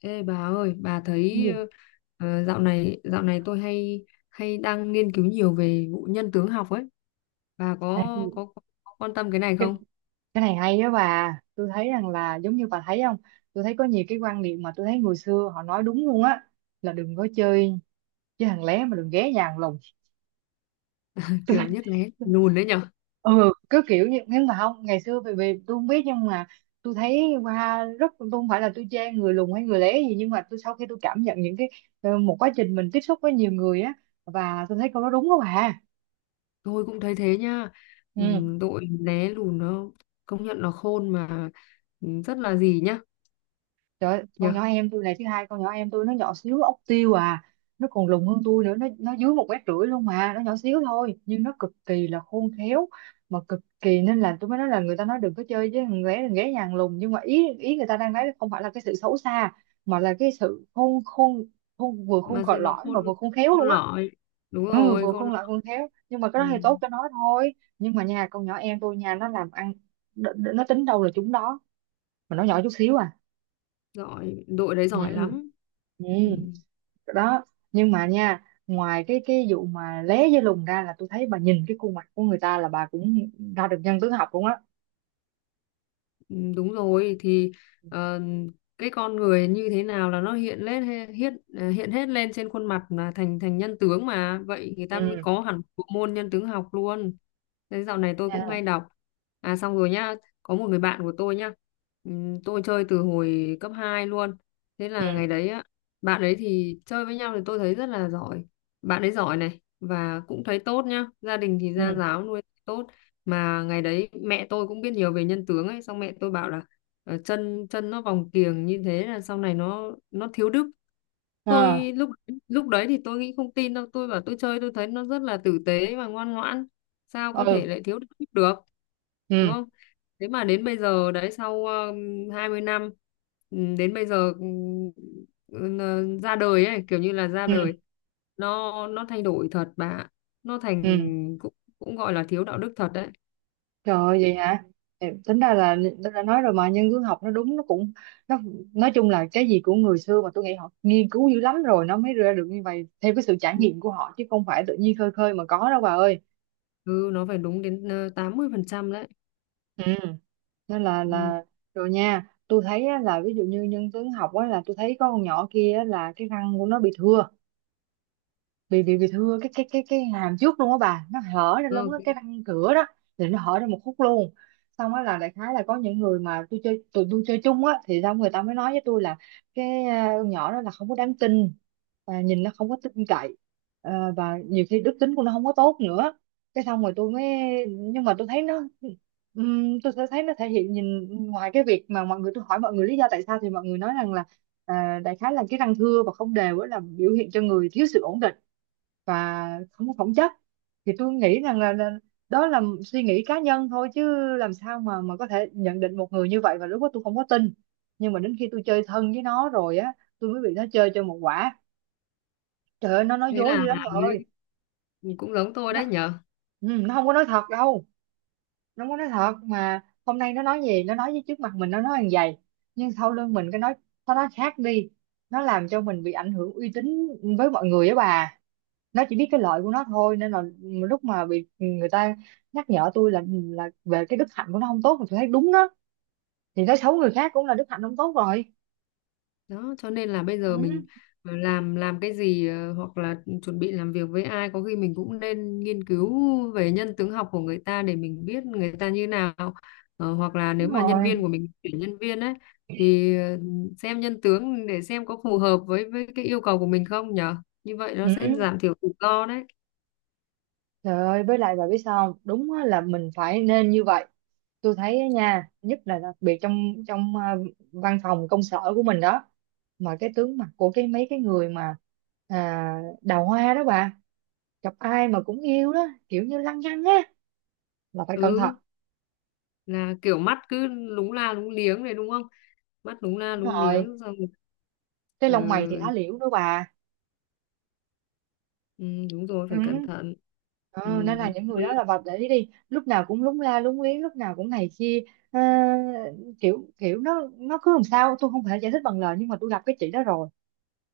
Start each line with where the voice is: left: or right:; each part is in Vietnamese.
left: Ê bà ơi, bà
right: Cái
left: thấy
right: gì?
left: dạo này tôi hay hay đang nghiên cứu nhiều về vụ nhân tướng học ấy. Bà
right: À,
left: có quan tâm cái này
right: cái,
left: không?
right: cái này hay đó bà. Tôi thấy rằng là giống như bà thấy không? Tôi thấy có nhiều cái quan niệm mà tôi thấy người xưa họ nói đúng luôn á. Là đừng có chơi chơi thằng lé mà đừng ghé nhà thằng lùng. Tôi thấy-
left: Kiểu nhất lé lùn đấy nhở?
right: ừ, cứ kiểu như, nhưng mà không, ngày xưa vì tôi không biết, nhưng mà tôi thấy qua rất, tôi không phải là tôi chê người lùn hay người lé gì, nhưng mà tôi sau khi tôi cảm nhận những cái, một quá trình mình tiếp xúc với nhiều người á, và tôi thấy câu đó đúng đó bà.
left: Tôi cũng thấy thế nha.
right: Ừ.
left: Đội lé lùn nó công nhận nó khôn mà rất là gì nhá,
right: Trời ơi, con
left: nhở?
right: nhỏ em tôi này, thứ hai con nhỏ em tôi nó nhỏ xíu ốc tiêu à, nó còn lùn hơn tôi nữa, nó dưới 1,5 m luôn, mà nó nhỏ xíu thôi nhưng nó cực kỳ là khôn khéo, mà cực kỳ, nên là tôi mới nói là người ta nói đừng có chơi với thằng bé nhà hàng lùn, nhưng mà ý ý người ta đang nói không phải là cái sự xấu xa, mà là cái sự khôn khôn khôn, vừa khôn
left: Mà sự
right: còi
left: nó
right: lõi
left: khôn
right: mà vừa khôn khéo
left: khôn
right: luôn á.
left: lỏi. Đúng
right: Ừ,
left: rồi,
right: vừa
left: khôn
right: khôn
left: lỏi.
right: lại khôn khéo, nhưng mà cái đó thì tốt
left: Ừm,
right: cho nó thôi, nhưng mà nhà con nhỏ em tôi nhà nó làm ăn, nó tính đâu là chúng đó, mà nó nhỏ chút xíu à.
left: Giỏi, đội đấy
right: Ừ.
left: giỏi lắm.
right: Ừ.
left: Ừ.
right: Đó. Nhưng mà nha, ngoài cái vụ mà lé với lùn ra, là tôi thấy bà nhìn cái khuôn mặt của người ta là bà cũng ra được nhân tướng học luôn á.
left: Ừ, đúng rồi thì ờ, cái con người như thế nào là nó hiện lên he- hiện hiện hết lên trên khuôn mặt là thành thành nhân tướng mà vậy người ta mới
right: Ừ.
left: có hẳn bộ môn nhân tướng học luôn. Thế dạo này tôi
right: À,
left: cũng hay đọc. À, xong rồi nhá. Có một người bạn của tôi nhá, tôi chơi từ hồi cấp 2 luôn. Thế là ngày
right: ừ.
left: đấy á, bạn ấy thì chơi với nhau thì tôi thấy rất là giỏi. Bạn ấy giỏi này và cũng thấy tốt nhá, gia đình thì gia
right: Ừ.
left: giáo nuôi tốt. Mà ngày đấy mẹ tôi cũng biết nhiều về nhân tướng ấy, xong mẹ tôi bảo là chân chân nó vòng kiềng như thế là sau này nó thiếu đức.
right: À,
left: Tôi lúc lúc đấy thì tôi nghĩ không tin đâu, tôi bảo tôi chơi tôi thấy nó rất là tử tế và ngoan ngoãn, sao có thể
right: Ừ.
left: lại thiếu đức được. Đúng
right: Ừ.
left: không? Thế mà đến bây giờ đấy, sau 20 năm, đến bây giờ, ra đời ấy kiểu như là ra
right: Ừ.
left: đời, nó thay đổi thật bà ạ. Nó thành
right: Ừ.
left: cũng cũng gọi là thiếu đạo đức thật đấy.
right: Trời ơi, vậy hả? Ừ, tính ra là tôi đã nói rồi mà, nhân tướng học nó đúng, nó cũng, nó nói chung là cái gì của người xưa mà tôi nghĩ họ nghiên cứu dữ lắm rồi nó mới ra được như vậy, theo cái sự trải nghiệm của họ chứ không phải tự nhiên khơi khơi mà có đâu bà ơi.
left: Ừ nó phải đúng đến 80% đấy.
right: Ừ, nên là
left: Ừ.
right: là rồi nha. Tôi thấy á, là ví dụ như nhân tướng học á, là tôi thấy có con nhỏ kia á, là cái răng của nó bị thưa, bị thưa cái hàm trước luôn á bà, nó hở ra luôn
left: Ừ,
right: á, cái răng cửa đó thì nó hở ra một khúc luôn. Xong á, là đại khái là có những người mà tôi chơi tụi tôi chơi chung á, thì xong người ta mới nói với tôi là, con nhỏ đó là không có đáng tin, và nhìn nó không có tin cậy. À, và nhiều khi đức tính của nó không có tốt nữa. Cái xong rồi tôi mới, nhưng mà tôi thấy nó, tôi sẽ thấy nó thể hiện, nhìn ngoài cái việc mà mọi người, tôi hỏi mọi người lý do tại sao thì mọi người nói rằng là, à, đại khái là cái răng thưa và không đều á là biểu hiện cho người thiếu sự ổn định và không có phẩm chất. Thì tôi nghĩ rằng là đó là suy nghĩ cá nhân thôi, chứ làm sao mà có thể nhận định một người như vậy, và lúc đó tôi không có tin. Nhưng mà đến khi tôi chơi thân với nó rồi á, tôi mới bị nó chơi cho một quả. Trời ơi, nó nói
left: thế
right: dối
left: là
right: dữ lắm bà
left: mới
right: ơi.
left: cũng giống tôi
right: nó,
left: đấy nhở.
right: nó không có nói thật đâu, nó không có nói thật. Mà hôm nay nó nói gì, nó nói với trước mặt mình nó nói hàng vậy, nhưng sau lưng mình cái nói, nó nói khác đi, nó làm cho mình bị ảnh hưởng uy tín với mọi người á bà. Nó chỉ biết cái lợi của nó thôi, nên là lúc mà bị người ta nhắc nhở tôi là về cái đức hạnh của nó không tốt, thì tôi thấy đúng đó, thì nói xấu người khác cũng là đức hạnh không tốt rồi.
left: Đó cho nên là bây
right: Ừ,
left: giờ mình làm cái gì, hoặc là chuẩn bị làm việc với ai có khi mình cũng nên nghiên cứu về nhân tướng học của người ta để mình biết người ta như nào. Hoặc là
right: đúng
left: nếu mà nhân
right: rồi.
left: viên của mình tuyển nhân viên ấy thì xem nhân tướng để xem có phù hợp với cái yêu cầu của mình không nhở. Như vậy nó sẽ
right: Ừ.
left: giảm thiểu rủi ro đấy.
right: Trời ơi, với lại bà biết sao không, đúng á, là mình phải nên như vậy. Tôi thấy á nha, nhất là đặc biệt trong trong à, văn phòng công sở của mình đó, mà cái tướng mặt của cái mấy cái người mà, à, đào hoa đó bà, gặp ai mà cũng yêu đó, kiểu như lăng nhăng á, là phải cẩn thận.
left: Ừ, là kiểu mắt cứ lúng la lúng liếng này đúng không? Mắt lúng la
right: Đúng
left: lúng
right: rồi,
left: liếng xong rồi,
right: cái
left: ừ,
right: lông mày thì lá liễu đó bà.
left: ừ, đúng rồi
right: Ừ.
left: phải cẩn thận. Ừ,
right: Ờ, nên là những người
left: ê,
right: đó là bà để ý đi, lúc nào cũng lúng la lúng liếng, lúc nào cũng này kia. Ờ, kiểu kiểu nó cứ làm sao tôi không thể giải thích bằng lời, nhưng mà tôi gặp cái chị đó rồi.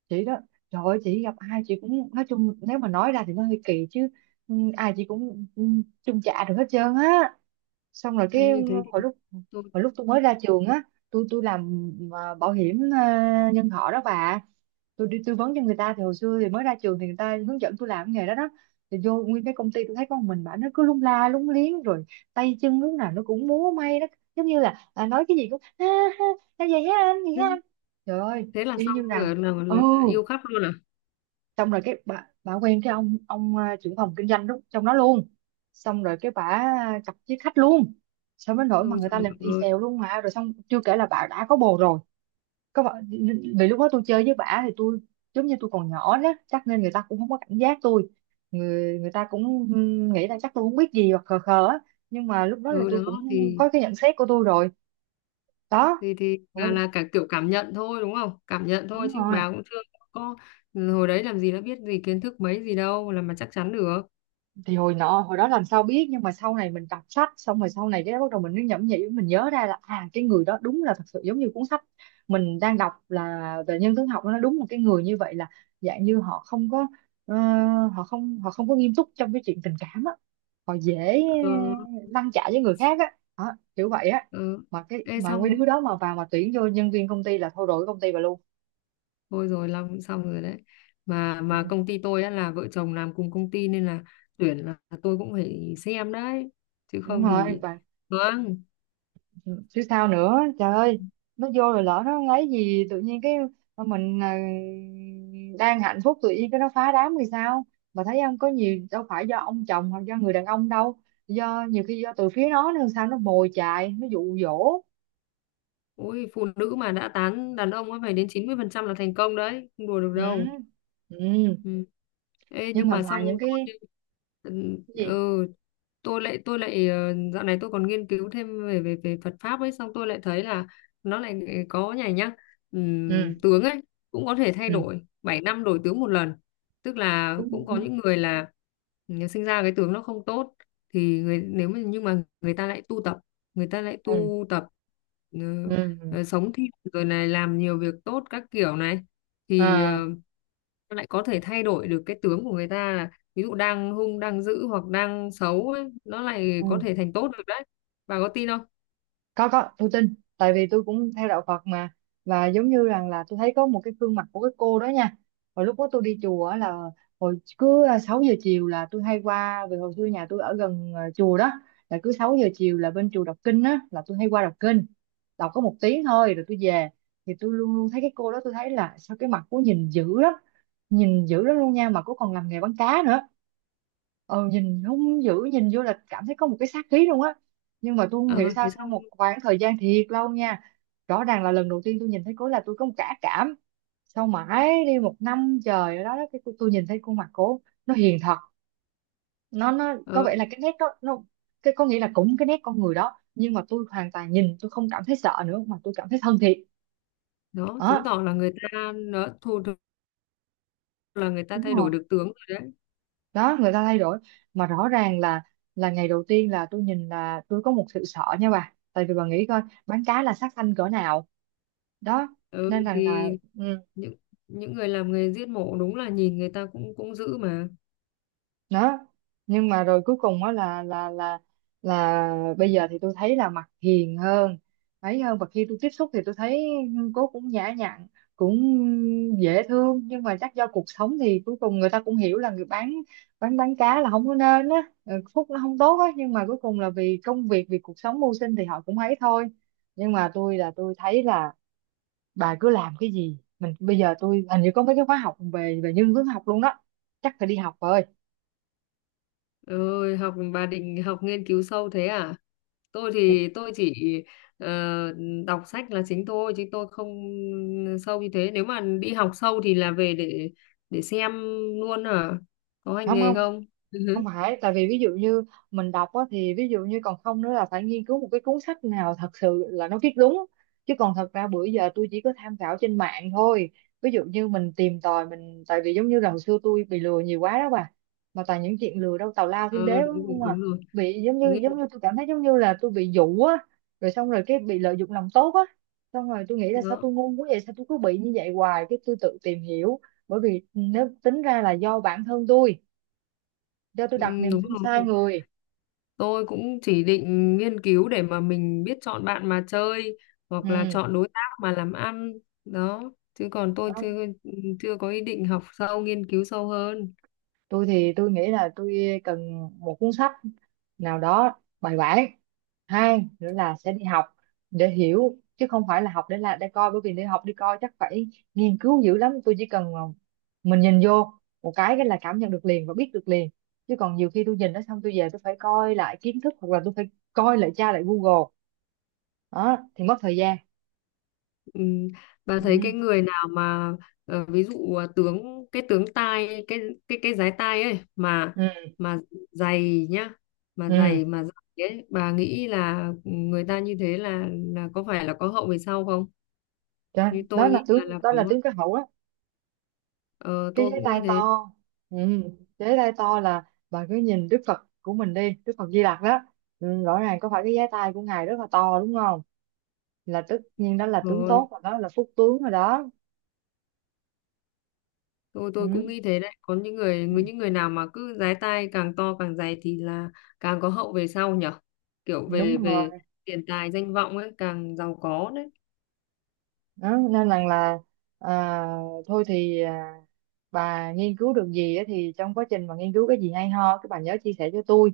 right: Chị đó, trời ơi, chị gặp ai chị cũng, nói chung nếu mà nói ra thì nó hơi kỳ chứ, ừ, ai chị cũng, chung chạ được hết trơn á. Xong rồi cái,
left: ê, thế
right: hồi
left: thì
right: lúc
left: thôi
right: hồi lúc tôi mới ra trường á, tôi làm bảo hiểm nhân thọ đó bà, tôi đi tư vấn cho người ta. Thì hồi xưa thì mới ra trường thì người ta hướng dẫn tôi làm cái nghề đó đó, thì vô nguyên cái công ty tôi thấy con mình bà, nó cứ lung la lung liếng rồi, tay chân lúc nào nó cũng múa may đó, giống như là à, nói cái gì cũng ha ha ha, vậy hả anh, vậy
left: thế
right: hả anh. Trời ơi,
left: thế là
right: y
left: xong
right: như rằng.
left: rồi là, là,
right: Ừ.
left: là yêu khắp luôn à?
right: Xong rồi cái bà quen cái ông à, trưởng phòng kinh doanh lúc trong đó luôn, xong rồi cái bà chọc với khách luôn, xong đến nỗi mà
left: Ôi
right: người ta
left: trời
right: làm y
left: ơi.
right: xèo luôn, mà rồi xong chưa kể là bà đã có bồ rồi, có vợ. Vì lúc đó tôi chơi với bả thì tôi, giống như tôi còn nhỏ đó chắc, nên người ta cũng không có cảnh giác tôi, người người ta cũng nghĩ là chắc tôi không biết gì, hoặc khờ khờ á. Nhưng mà lúc đó là
left: Ừ,
right: tôi
left: đó
right: cũng
left: thì
right: có cái nhận xét của tôi rồi. Đó.
left: thì
right: Ôi,
left: là cả kiểu cảm nhận thôi đúng không, cảm nhận thôi
right: đúng
left: chứ
right: rồi.
left: bà cũng chưa có. Ừ, hồi đấy làm gì đã biết gì kiến thức mấy gì đâu làm mà chắc chắn được.
right: Thì hồi nọ hồi đó làm sao biết, nhưng mà sau này mình đọc sách xong rồi, sau này cái bắt đầu mình mới nhẩm nhĩ, mình nhớ ra là à, cái người đó đúng là thật sự giống như cuốn sách mình đang đọc là về nhân tướng học, nó đúng là cái người như vậy, là dạng như họ không có, ờ, họ không có nghiêm túc trong cái chuyện tình cảm á, họ dễ
left: ờ,
right: lăn trả với người khác á. Đó, kiểu vậy á.
left: ờ.
right: Mà cái
left: Ê,
right: mà
left: xong
right: mấy đứa đó mà vào mà tuyển vô nhân viên công ty là thôi, đổi công ty bà luôn.
left: thôi rồi long cũng xong rồi đấy. Mà
right: Ừ.
left: công ty tôi á là vợ chồng làm cùng công ty nên là tuyển là tôi cũng phải xem đấy, chứ
right: Đúng
left: không
right: rồi
left: thì.
right: bà,
left: Vâng.
right: chứ sao nữa, trời ơi. Nó vô rồi lỡ nó lấy gì, tự nhiên cái mình à, đang hạnh phúc tự nhiên cái nó phá đám thì sao. Mà thấy không có nhiều đâu phải do ông chồng hoặc do người đàn ông đâu, do nhiều khi do từ phía nó nữa, sao nó mồi chài, nó dụ dỗ.
left: Ôi, phụ nữ mà đã tán đàn ông á phải đến 90% là thành công đấy, không đùa được
right: Ừ.
left: đâu.
right: Ừ.
left: Ừ. Ê,
right: Nhưng
left: nhưng
right: mà
left: mà xong
right: ngoài những cái cái gì?
left: Ừ, tôi lại dạo này tôi còn nghiên cứu thêm về về về Phật pháp ấy xong tôi lại thấy là nó lại có nhảy nhá.
right: Ừ.
left: Tướng ấy cũng có thể thay
right: Ừ.
left: đổi 7 năm đổi tướng một lần. Tức là
right: Ừ.
left: cũng có những người là, sinh ra cái tướng nó không tốt, thì người nếu mà nhưng mà người ta lại tu tập, người ta lại
right: Ừ.
left: tu tập, ừ,
right: Ừ.
left: sống thiện rồi này làm nhiều việc tốt các kiểu này, thì
right: À.
left: lại có thể thay đổi được cái tướng của người ta, là ví dụ đang hung đang dữ hoặc đang xấu ấy, nó lại có
right: Ừ.
left: thể thành tốt được đấy. Bà có tin không?
right: Có, tôi tin tại vì tôi cũng theo đạo Phật mà. Và giống như rằng là tôi thấy có một cái gương mặt của cái cô đó nha. Hồi lúc đó tôi đi chùa á, là hồi cứ 6 giờ chiều là tôi hay qua, vì hồi xưa nhà tôi ở gần chùa đó. Là cứ 6 giờ chiều là bên chùa đọc kinh á, là tôi hay qua đọc kinh. Đọc có một tiếng thôi rồi tôi về. Thì tôi luôn luôn thấy cái cô đó, tôi thấy là sao cái mặt cô nhìn dữ lắm. Nhìn dữ lắm luôn nha, mà cô còn làm nghề bán cá nữa. Nhìn hung dữ, nhìn vô là cảm thấy có một cái sát khí luôn á. Nhưng mà tôi không hiểu
left: Ờ,
right: sao,
left: Thế
right: sau
left: xong.
right: một khoảng thời gian thiệt lâu nha, rõ ràng là lần đầu tiên tôi nhìn thấy cố là tôi có một cả cảm. Sau mãi đi một năm trời ở đó đó, cái tôi nhìn thấy khuôn mặt cố nó hiền thật. Nó có
left: ờ,
right: vẻ là cái nét đó nó... Cái có nghĩa là cũng cái nét con người đó, nhưng mà tôi hoàn toàn nhìn, tôi không cảm thấy sợ nữa mà tôi cảm thấy thân thiện.
left: Đó chứng
right: Đó.
left: tỏ là người ta nó thu được, là người ta
right: Đúng
left: thay
right: rồi.
left: đổi được tướng rồi đấy.
right: Đó, người ta thay đổi. Mà rõ ràng là ngày đầu tiên là tôi nhìn là tôi có một sự sợ nha bà, tại vì bà nghĩ coi, bán cá là sát sanh cỡ nào. Đó,
left: Ừ,
right: nên rằng là
left: thì
right: ừ,
left: những những người làm nghề giết mổ đúng là nhìn người ta cũng cũng dữ mà.
right: đó, nhưng mà rồi cuối cùng đó là là bây giờ thì tôi thấy là mặt hiền hơn, ấy hơn, và khi tôi tiếp xúc thì tôi thấy cô cũng nhã nhặn, cũng dễ thương, nhưng mà chắc do cuộc sống thì cuối cùng người ta cũng hiểu là người bán, bán cá là không có nên á. Ừ, phúc nó không tốt á, nhưng mà cuối cùng là vì công việc, vì cuộc sống mưu sinh thì họ cũng ấy thôi. Nhưng mà tôi là tôi thấy là, bà cứ làm cái gì mình. Bây giờ tôi hình như có mấy cái khóa học về về nhân hướng học luôn đó. Chắc phải đi học rồi.
left: Ơi học, bà định học nghiên cứu sâu thế à? Tôi
right: Thì-
left: thì tôi chỉ ờ, đọc sách là chính thôi chứ tôi không sâu như thế, nếu mà đi học sâu thì là về để xem luôn hả? Có hành
right: Không,
left: nghề
right: không,
left: không?
right: không phải, tại vì ví dụ như mình đọc á, thì ví dụ như còn không nữa là phải nghiên cứu một cái cuốn sách nào thật sự là nó viết đúng. Chứ còn thật ra bữa giờ tôi chỉ có tham khảo trên mạng thôi. Ví dụ như mình tìm tòi mình, tại vì giống như là hồi xưa tôi bị lừa nhiều quá đó bà. Mà toàn những chuyện lừa đâu tào lao thiên đế,
left: Ờ,
right: đúng
left: đúng rồi,
right: không à.
left: đúng rồi.
right: Bị giống như giống
left: nghiên
right: như tôi cảm thấy giống như là tôi bị dụ á, rồi xong rồi cái bị lợi dụng lòng tốt á. Xong rồi tôi nghĩ là sao
left: Đó.
right: tôi ngu quá vậy, sao tôi cứ bị như vậy hoài, cái tôi tự tìm hiểu. Bởi vì nếu tính ra là do bản thân tôi, do tôi
left: Ừ,
right: đặt niềm
left: đúng
right: tin
left: rồi, đúng
right: sai
left: rồi,
right: người.
left: tôi cũng chỉ định nghiên cứu để mà mình biết chọn bạn mà chơi, hoặc là
right: Ừ.
left: chọn đối tác mà làm ăn. Đó. Chứ còn tôi
right: Đó.
left: chưa chưa có ý định học sâu nghiên cứu sâu hơn.
right: Tôi thì tôi nghĩ là tôi cần một cuốn sách nào đó bài bản. Hai nữa là sẽ đi học để hiểu, chứ không phải là học để là để coi, bởi vì để học đi coi chắc phải nghiên cứu dữ lắm. Tôi chỉ cần mà mình nhìn vô một cái là cảm nhận được liền và biết được liền. Chứ còn nhiều khi tôi nhìn nó xong, tôi về tôi phải coi lại kiến thức, hoặc là tôi phải coi lại, tra lại Google, đó thì mất thời gian.
left: Ừ. Bà thấy
right: Ừ.
left: cái người nào mà ví dụ à, cái tướng tai, cái dái tai ấy mà
right: Ừ.
left: mà dày nhá,
right: Ừ.
left: mà dày ấy, bà nghĩ là người ta như thế là có phải là có hậu về sau không?
right: Đó,
left: Như
right: đó
left: tôi
right: là
left: nghĩ là
right: tướng,
left: là
right: đó
left: có.
right: là tướng cái hậu đó.
left: Ờ,
right: Cái
left: tôi
right: giấy
left: cũng
right: tay
left: nghĩ
right: to.
left: thế.
right: Ừ. Giấy tay to là bà cứ nhìn Đức Phật của mình đi, Đức Phật Di Lặc đó. Ừ. Rõ ràng có phải cái giấy tay của ngài rất là to, đúng không. Là tất nhiên đó là tướng
left: Rồi
right: tốt rồi, đó là phúc tướng rồi đó.
left: tôi cũng
right: Ừ.
left: nghĩ thế đấy, có những người nào mà cứ dái tai càng to càng dày thì là càng có hậu về sau nhở, kiểu
right: Đúng
left: về
right: rồi.
left: về tiền tài danh vọng ấy càng giàu có đấy.
right: Đó, nên rằng là à, thôi thì bà nghiên cứu được gì á, thì trong quá trình mà nghiên cứu cái gì hay ho cái bà nhớ chia sẻ cho tôi.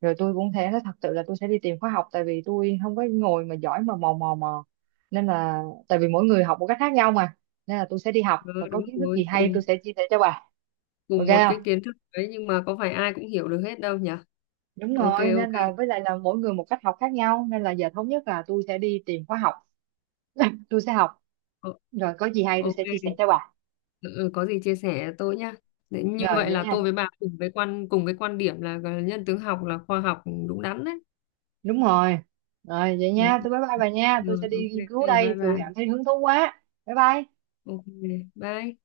right: Rồi tôi cũng thế, thật sự là tôi sẽ đi tìm khóa học, tại vì tôi không có ngồi mà giỏi mà mò mò mò. Nên là tại vì mỗi người học một cách khác nhau mà. Nên là tôi sẽ đi học,
left: Ừ,
right: và có
left: đúng
right: kiến thức gì
left: rồi,
right: hay
left: cùng
right: tôi sẽ chia sẻ cho bà. Ok
left: cùng một
right: không.
left: cái kiến thức đấy nhưng mà có phải ai cũng hiểu được hết đâu nhỉ?
right: Đúng
left: Ok,
right: rồi, nên là
left: ok.
right: với lại là mỗi người một cách học khác nhau, nên là giờ thống nhất là tôi sẽ đi tìm khóa học. Tôi sẽ học,
left: Ờ,
right: rồi có gì hay tôi
left: ok,
right: sẽ chia sẻ cho bà.
left: ừ, ừ, có gì chia sẻ tôi nhá. Đấy, như
right: Rồi
left: vậy
right: vậy
left: là
right: nha.
left: tôi với bà cùng cái quan điểm là gọi là nhân tướng học là khoa học đúng đắn đấy.
right: Đúng rồi. Rồi vậy
left: Ừ.
right: nha, tôi bye bye bà nha, tôi
left: Rồi,
right: sẽ đi
left: ok,
right: nghiên cứu
left: bye
right: đây, tôi
left: bà.
right: cảm thấy hứng thú quá, bye bye.
left: Ok, bye.